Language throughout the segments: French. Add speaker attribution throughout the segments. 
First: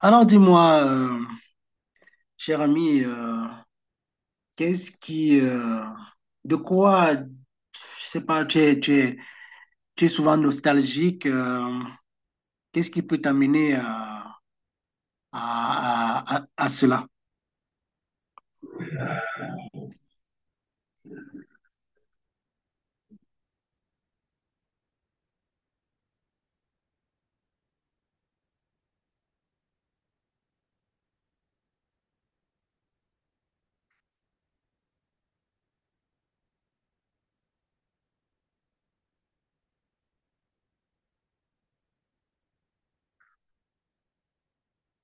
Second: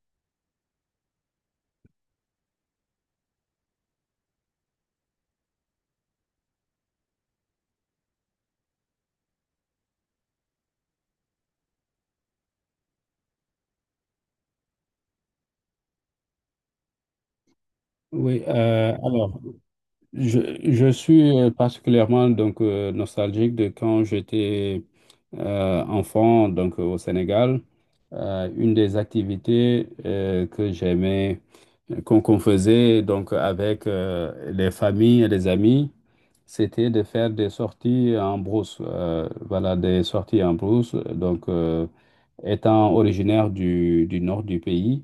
Speaker 1: Alors dis-moi, cher ami, qu'est-ce qui, euh, de quoi, je sais pas, tu es souvent nostalgique, qu'est-ce qui peut t'amener à cela?
Speaker 2: Oui, alors, je, je suis particulièrement donc, nostalgique de quand j'étais enfant donc, au Sénégal. Une des activités que j'aimais, qu'on faisait donc, avec les familles et les amis, c'était de faire des sorties en brousse. Voilà, des sorties en brousse. Donc, étant originaire du nord du pays,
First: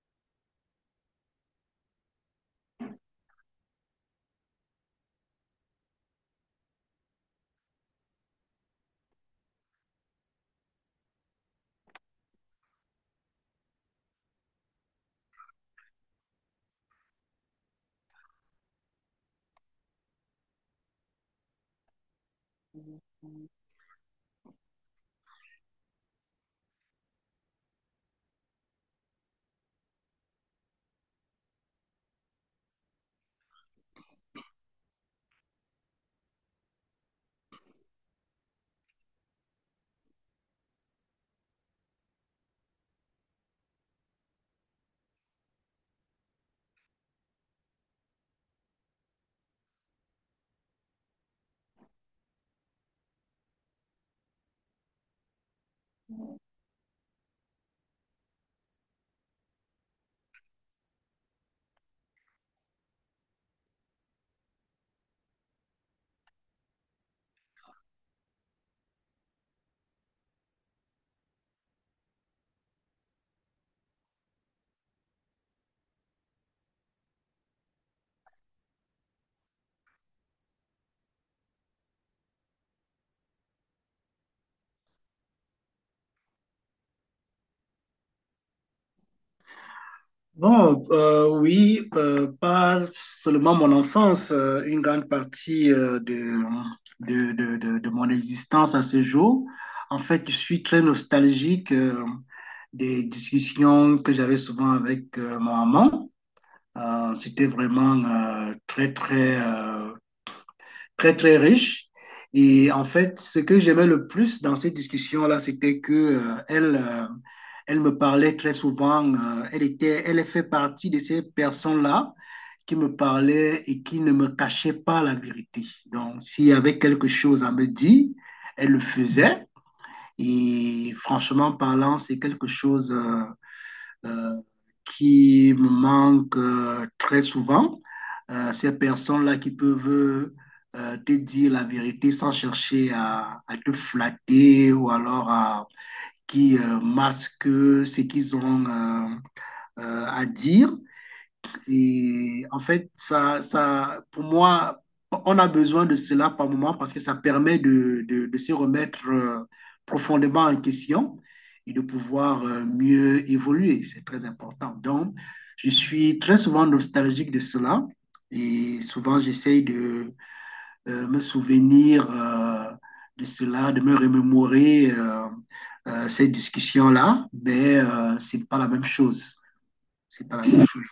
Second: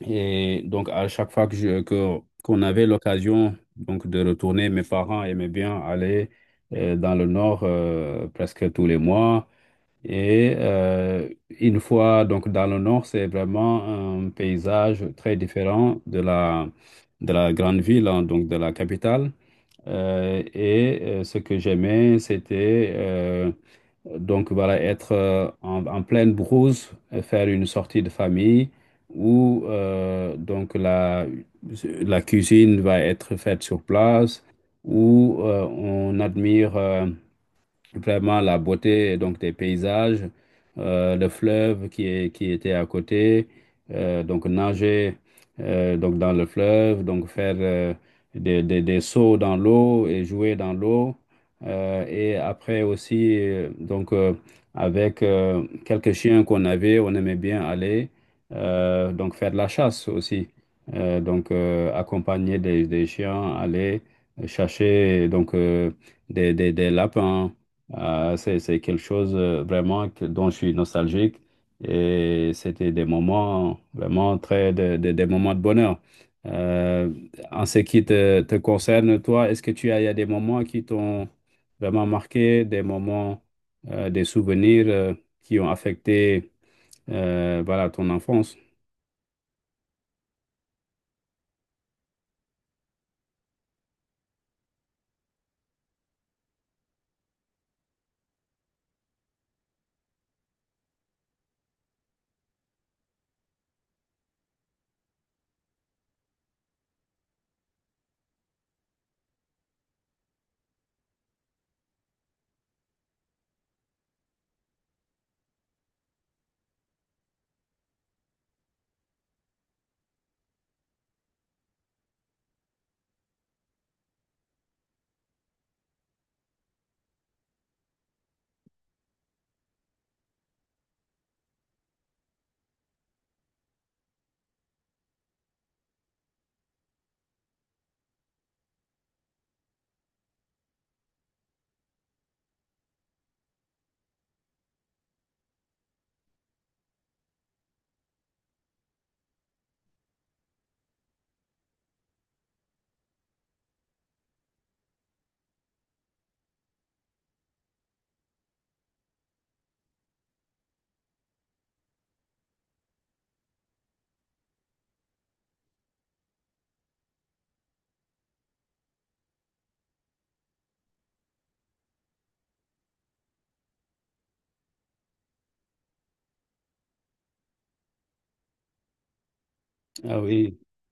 Speaker 2: et donc, à chaque fois qu'on avait l'occasion donc de retourner, mes parents aimaient bien aller dans le nord presque tous les mois. Et une fois donc dans le nord, c'est vraiment un paysage très différent de la grande ville, hein, donc de la capitale. Et ce que j'aimais, c'était donc voilà, être en pleine brousse, faire une sortie de famille où donc la cuisine va être faite sur place, où on admire vraiment la beauté donc des paysages, le fleuve qui était à côté, donc nager donc dans le fleuve, donc faire des sauts dans l'eau et jouer dans l'eau. Et après aussi, avec quelques chiens qu'on avait, on aimait bien aller donc faire de la chasse aussi. Accompagner des chiens, aller chercher donc des lapins, c'est quelque chose vraiment dont je suis nostalgique, et c'était des moments vraiment des moments de bonheur. Euh, En ce qui te concerne, toi, est-ce que tu as, il y a des moments qui t'ont vraiment marqué, des moments, des souvenirs qui ont affecté, voilà, ton enfance?
Speaker 1: Bon, oui, pas seulement mon enfance, une grande partie de mon existence à ce jour. En fait, je suis très nostalgique des discussions que j'avais souvent avec ma maman. C'était vraiment euh, très, très, euh, très, très riche. Et en fait, ce que j'aimais le plus dans ces discussions-là, c'était que elle me parlait très souvent. Elle était, elle fait partie de ces personnes-là qui me parlaient et qui ne me cachaient pas la vérité. Donc, s'il y avait quelque chose à me dire, elle le faisait. Et franchement parlant, c'est quelque chose euh, qui me manquent très souvent. Ces personnes-là qui peuvent te dire la vérité sans chercher à te flatter ou alors à, qui masquent ce qu'ils ont à dire. Et en fait, ça, pour moi, on a besoin de cela par moment parce que ça permet de se remettre profondément en question et de pouvoir mieux évoluer. C'est très important. Donc, je suis très souvent nostalgique de cela et souvent j'essaye de me souvenir de cela, de me remémorer cette discussion-là, mais c'est pas la même chose.
Speaker 2: Ah
Speaker 1: C'est pas la
Speaker 2: oui.
Speaker 1: même chose.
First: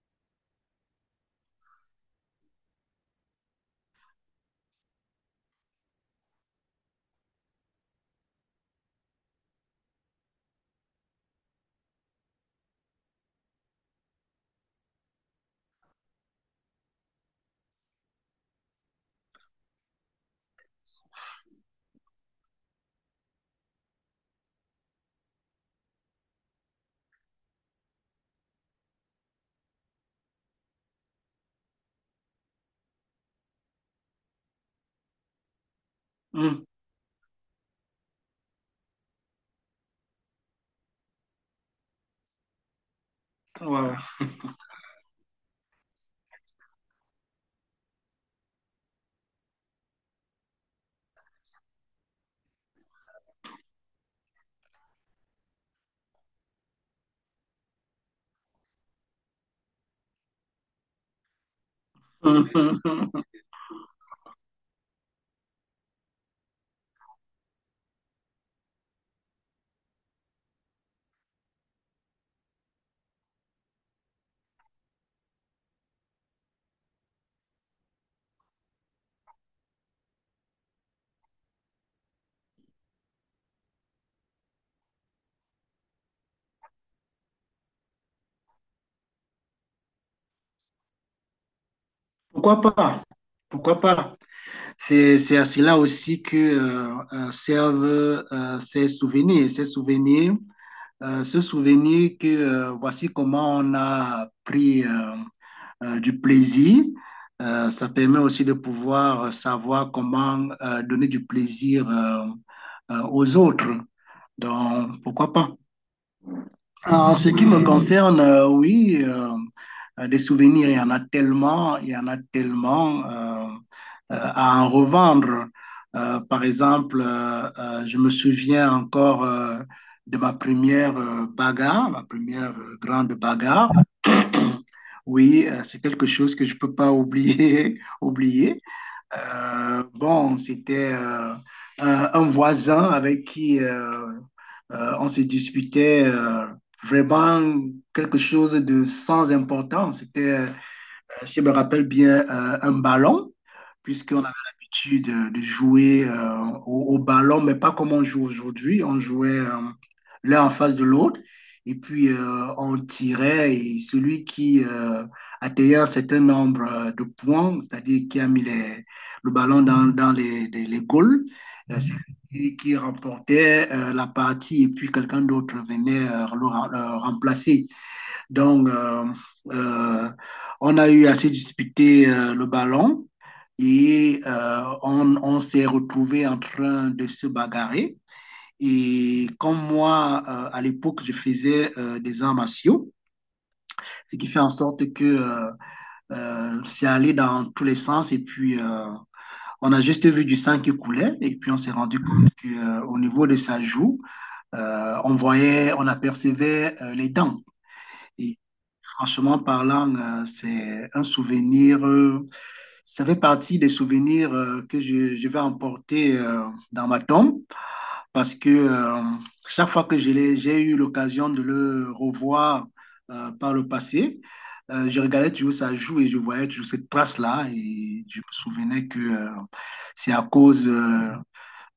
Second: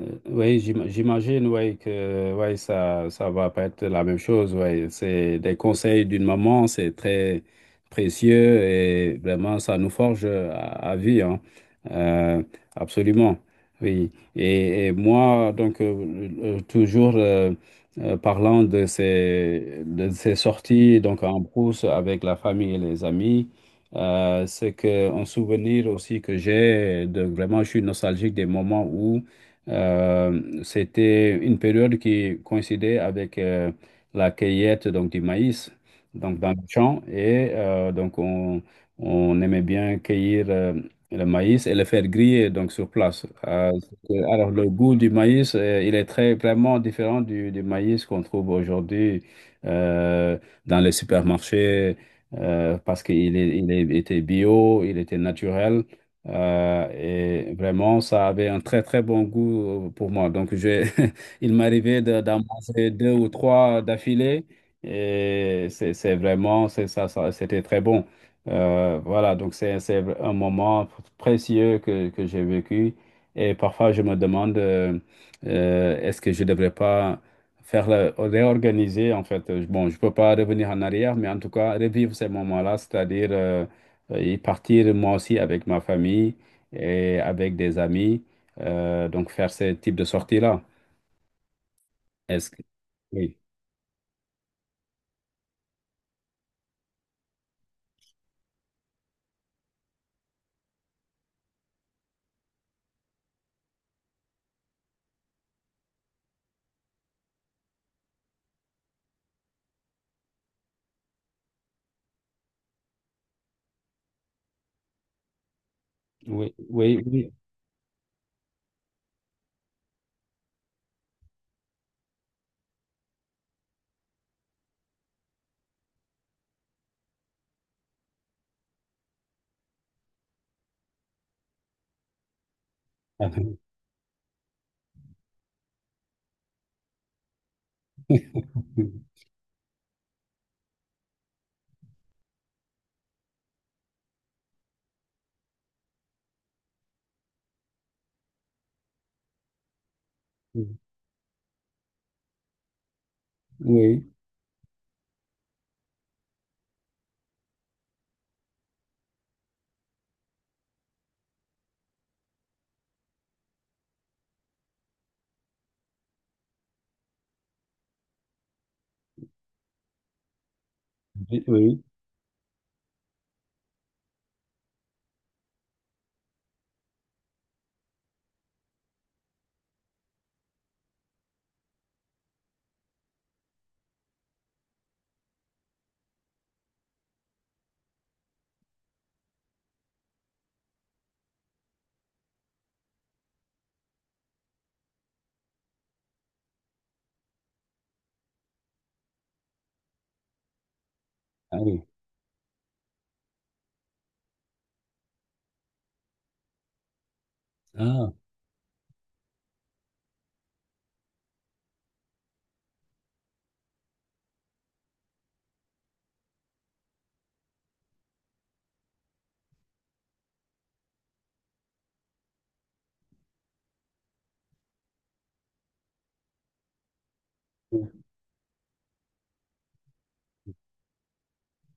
Speaker 2: Oui, j'imagine, oui, que ouais, ça va pas être la même chose. Ouais, c'est des conseils d'une maman, c'est très précieux et vraiment, ça nous forge à vie, hein. Euh, Absolument. Oui. Et moi, donc, toujours parlant de ces sorties donc en brousse avec la famille et les amis, c'est que un souvenir aussi que j'ai de vraiment, je suis nostalgique des moments où. C'était une période qui coïncidait avec la cueillette donc, du maïs donc, dans le
Speaker 1: Mmh.
Speaker 2: champ. Et donc, on aimait bien cueillir le maïs et le faire griller donc, sur place.
Speaker 1: Ouais, ouais.
Speaker 2: Alors, le goût du maïs, il est vraiment différent du maïs qu'on trouve aujourd'hui euh, dans les supermarchés, parce qu'il est- il est- était bio, il était naturel. Et vraiment, ça avait un très, très bon goût pour moi. Donc, j'ai, il m'arrivait d'en manger deux ou trois d'affilée. Et c'est vraiment, c'est c'était très bon. Voilà, donc c'est un moment précieux que j'ai vécu. Et parfois, je me demande, est-ce que je ne devrais pas réorganiser, en fait. Bon, je ne peux pas revenir en arrière, mais en tout cas, revivre ces moments-là, c'est-à-dire... y partir moi aussi avec ma famille et avec des amis, donc faire ce type de sortie-là. Est-ce
Speaker 1: Pourquoi
Speaker 2: que...
Speaker 1: pas?
Speaker 2: Oui,
Speaker 1: Pourquoi pas? C'est à cela aussi que servent ces souvenirs. Ces souvenirs, ce souvenir que voici comment on a pris du plaisir. Ça permet aussi de pouvoir savoir comment donner du plaisir aux autres. Donc, pourquoi pas?
Speaker 2: oui, oui,
Speaker 1: En ce
Speaker 2: oui.
Speaker 1: qui me concerne, oui, des souvenirs, il y en a tellement, il y en a tellement à en revendre. Par exemple, je me souviens encore de ma première bagarre, ma première grande
Speaker 2: Ah,
Speaker 1: bagarre. Oui, c'est quelque chose que je ne peux pas oublier, oublier. Bon, c'était un voisin avec qui on se disputait vraiment quelque chose de sans importance. C'était si je me rappelle bien, un ballon,
Speaker 2: oui,
Speaker 1: puisqu'on avait l'habitude de jouer au ballon, mais pas comme on joue aujourd'hui. On jouait l'un en face de l'autre, et puis on tirait, et celui qui atteignait un certain nombre de points, c'est-à-dire qui a mis le ballon dans les goals,
Speaker 2: oui, oui.
Speaker 1: c'est lui qui remportait la partie, et puis quelqu'un d'autre venait le remplacer. Donc, euh, on a eu assez disputé le ballon et on s'est retrouvé en train de se bagarrer. Et comme moi, à l'époque, je faisais des arts martiaux, ce qui fait en sorte que c'est allé dans tous les sens. Et puis, on a juste vu du sang qui coulait. Et puis, on
Speaker 2: Ah
Speaker 1: s'est
Speaker 2: oui.
Speaker 1: rendu compte qu'au niveau de sa joue, on voyait, on apercevait les dents.
Speaker 2: Ah,
Speaker 1: Et franchement parlant, c'est un souvenir, ça fait partie des souvenirs que je vais emporter dans ma tombe parce que chaque fois que j'ai eu l'occasion de le revoir par le passé, je regardais toujours ça joue et je voyais toujours cette trace-là et je me souvenais que c'est à cause euh,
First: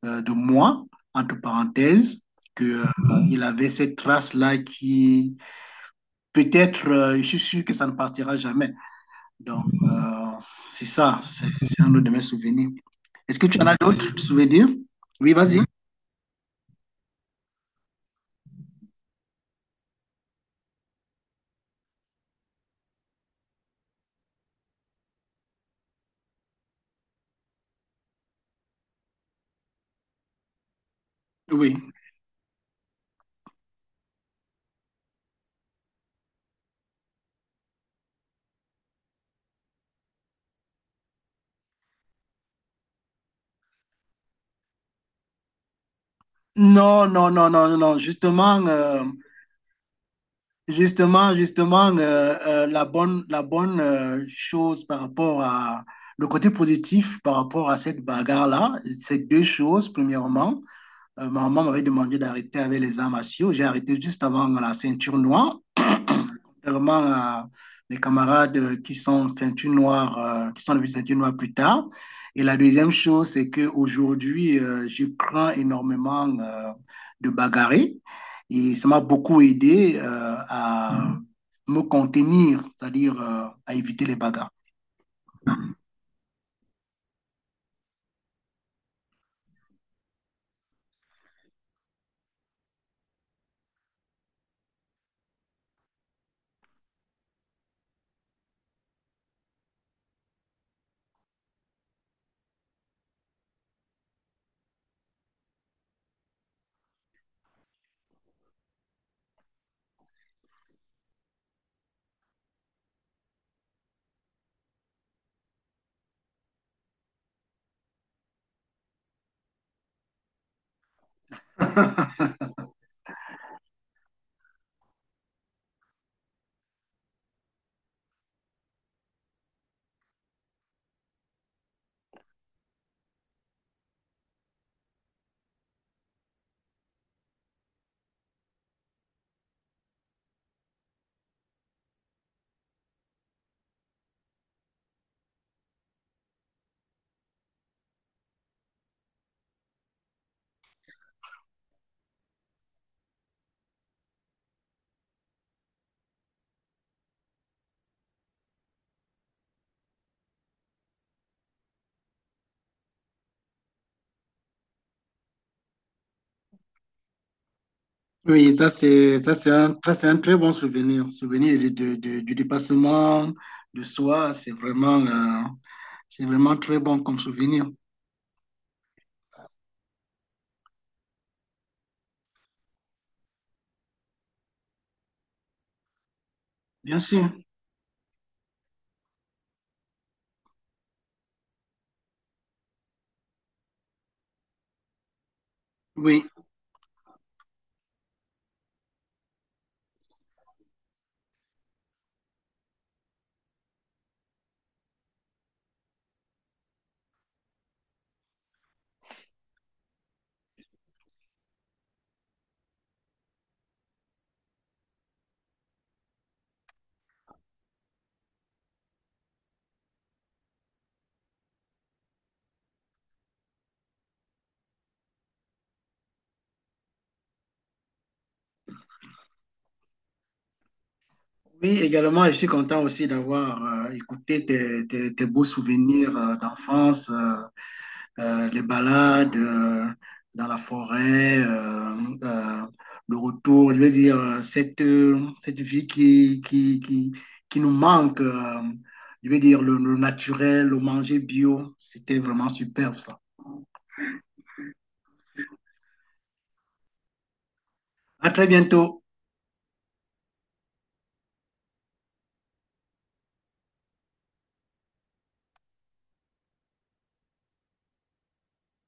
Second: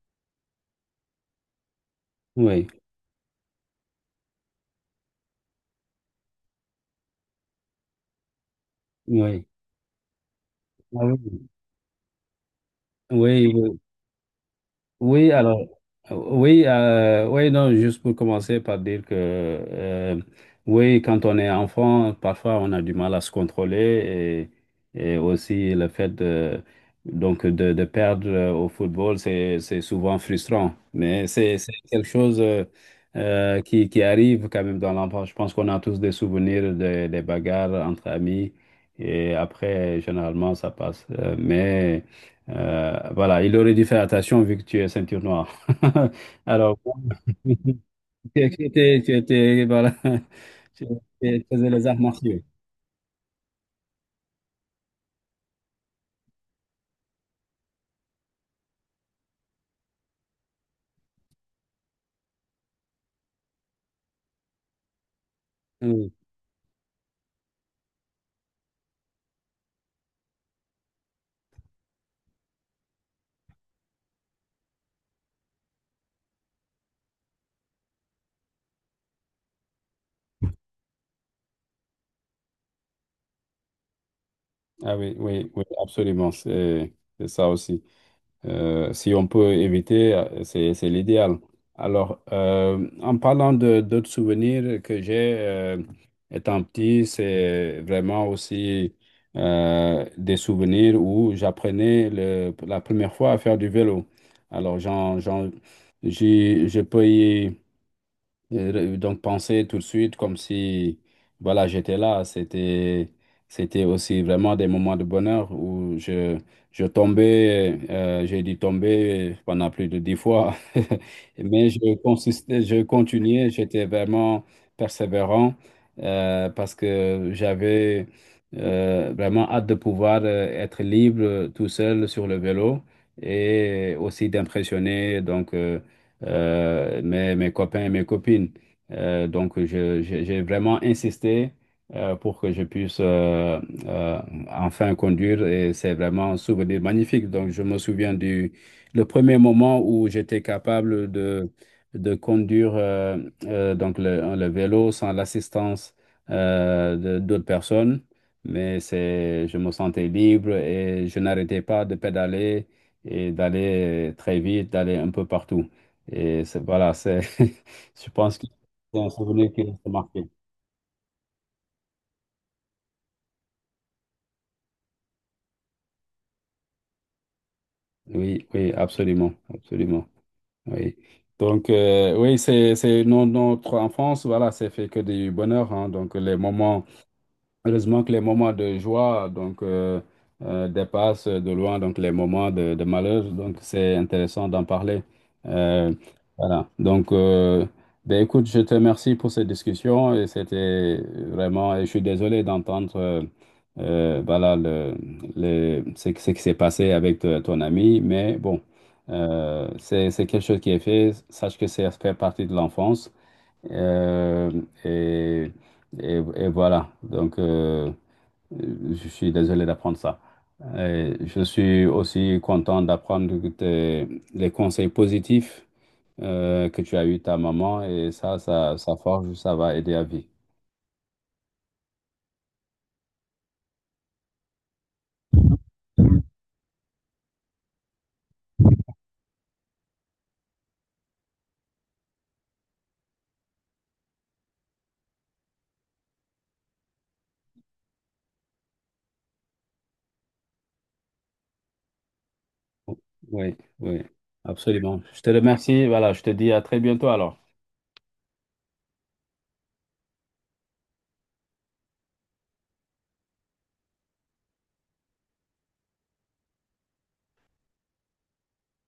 Speaker 1: euh, de moi, entre parenthèses, que,
Speaker 2: oui,
Speaker 1: il avait cette trace-là peut-être, je suis sûr que ça ne partira jamais.
Speaker 2: oui.
Speaker 1: Donc, c'est
Speaker 2: Ah
Speaker 1: ça, c'est
Speaker 2: oui.
Speaker 1: c'est un de mes souvenirs. Est-ce
Speaker 2: Oui,
Speaker 1: que tu en as
Speaker 2: oui.
Speaker 1: d'autres souvenirs?
Speaker 2: Oui,
Speaker 1: Oui,
Speaker 2: alors,
Speaker 1: vas-y.
Speaker 2: oui, oui, non, juste pour commencer par dire que, oui, quand on est enfant, parfois on a du mal à se contrôler, et aussi donc de perdre au football, c'est souvent frustrant. Mais c'est
Speaker 1: Oui.
Speaker 2: quelque chose, qui arrive quand même dans l'enfance. Je pense qu'on a tous des souvenirs des bagarres entre amis, et après, généralement, ça passe. Mais. Voilà, il aurait dû faire attention vu que tu es ceinture noire. Alors, bon,
Speaker 1: Non, non, non, non, non, non. Justement,
Speaker 2: tu étais, voilà, tu
Speaker 1: justement,
Speaker 2: tu faisais les
Speaker 1: justement,
Speaker 2: arts martiaux.
Speaker 1: la bonne chose par rapport à le côté positif par rapport à cette bagarre-là, c'est deux choses. Premièrement, ma maman m'avait demandé d'arrêter avec les arts martiaux. J'ai arrêté juste avant la ceinture noire.
Speaker 2: Oui.
Speaker 1: Vraiment, les camarades qui sont ceinture noire, qui sont devenus ceinture noire plus tard. Et la deuxième chose, c'est qu'aujourd'hui, je crains énormément de bagarrer. Et ça m'a beaucoup aidé à mmh. me contenir, c'est-à-dire à éviter les bagarres.
Speaker 2: Ah oui, oui, oui, absolument, c'est ça aussi. Si on peut éviter, c'est l'idéal. Alors, en parlant de d'autres souvenirs que j'ai, étant petit, c'est vraiment aussi des souvenirs où j'apprenais la première fois à faire du vélo. Alors, je peux y donc penser tout de suite, comme si voilà j'étais là. C'était aussi vraiment des moments de bonheur où je tombais, j'ai dû tomber pendant plus de 10 fois, mais je continuais, j'étais vraiment persévérant, parce que j'avais vraiment hâte de pouvoir être libre tout seul sur le vélo, et aussi d'impressionner donc mes copains et mes copines. Donc, j'ai vraiment insisté pour que je puisse euh, enfin conduire, et c'est vraiment un souvenir magnifique. Donc, je me souviens du le premier moment où j'étais capable de conduire, donc le vélo sans l'assistance d'autres personnes. Mais je me sentais libre et je n'arrêtais pas de pédaler et d'aller très vite, d'aller un peu partout. Et voilà, je pense que
Speaker 1: Oui, ça
Speaker 2: c'est un
Speaker 1: c'est ça c'est
Speaker 2: souvenir qui
Speaker 1: un,
Speaker 2: reste
Speaker 1: ça, c'est un
Speaker 2: marqué.
Speaker 1: très bon souvenir, souvenir du dépassement de soi, c'est vraiment très bon comme souvenir.
Speaker 2: Oui, oui, absolument, absolument. Oui. Donc, oui, c'est non, notre enfance, voilà, c'est fait que du bonheur, hein. Donc les moments.
Speaker 1: Bien sûr.
Speaker 2: Heureusement que les moments de joie donc, dépassent de loin donc, les moments de malheur. Donc, c'est intéressant d'en parler. Euh,
Speaker 1: Oui,
Speaker 2: voilà. Donc, ben, écoute, je te remercie pour cette discussion. Et c'était vraiment. Et je suis désolé d'entendre, voilà, ce qui s'est passé avec ton ami. Mais bon, c'est quelque chose qui est fait. Sache que ça fait partie de l'enfance. Euh, et, et voilà, donc je suis désolé d'apprendre ça. Et je suis aussi content d'apprendre les conseils positifs que tu as eu de ta maman, et ça forge, ça va aider à vie.
Speaker 1: Oui, également, je suis content aussi d'avoir écouté tes beaux souvenirs d'enfance, les balades dans la forêt, euh, le retour, je veux dire, cette vie qui nous manque, je veux dire, le naturel, le manger bio, c'était vraiment superbe ça.
Speaker 2: Oui, oui, absolument. Je te remercie. Voilà, je te dis à très bientôt alors.
Speaker 1: À très bientôt.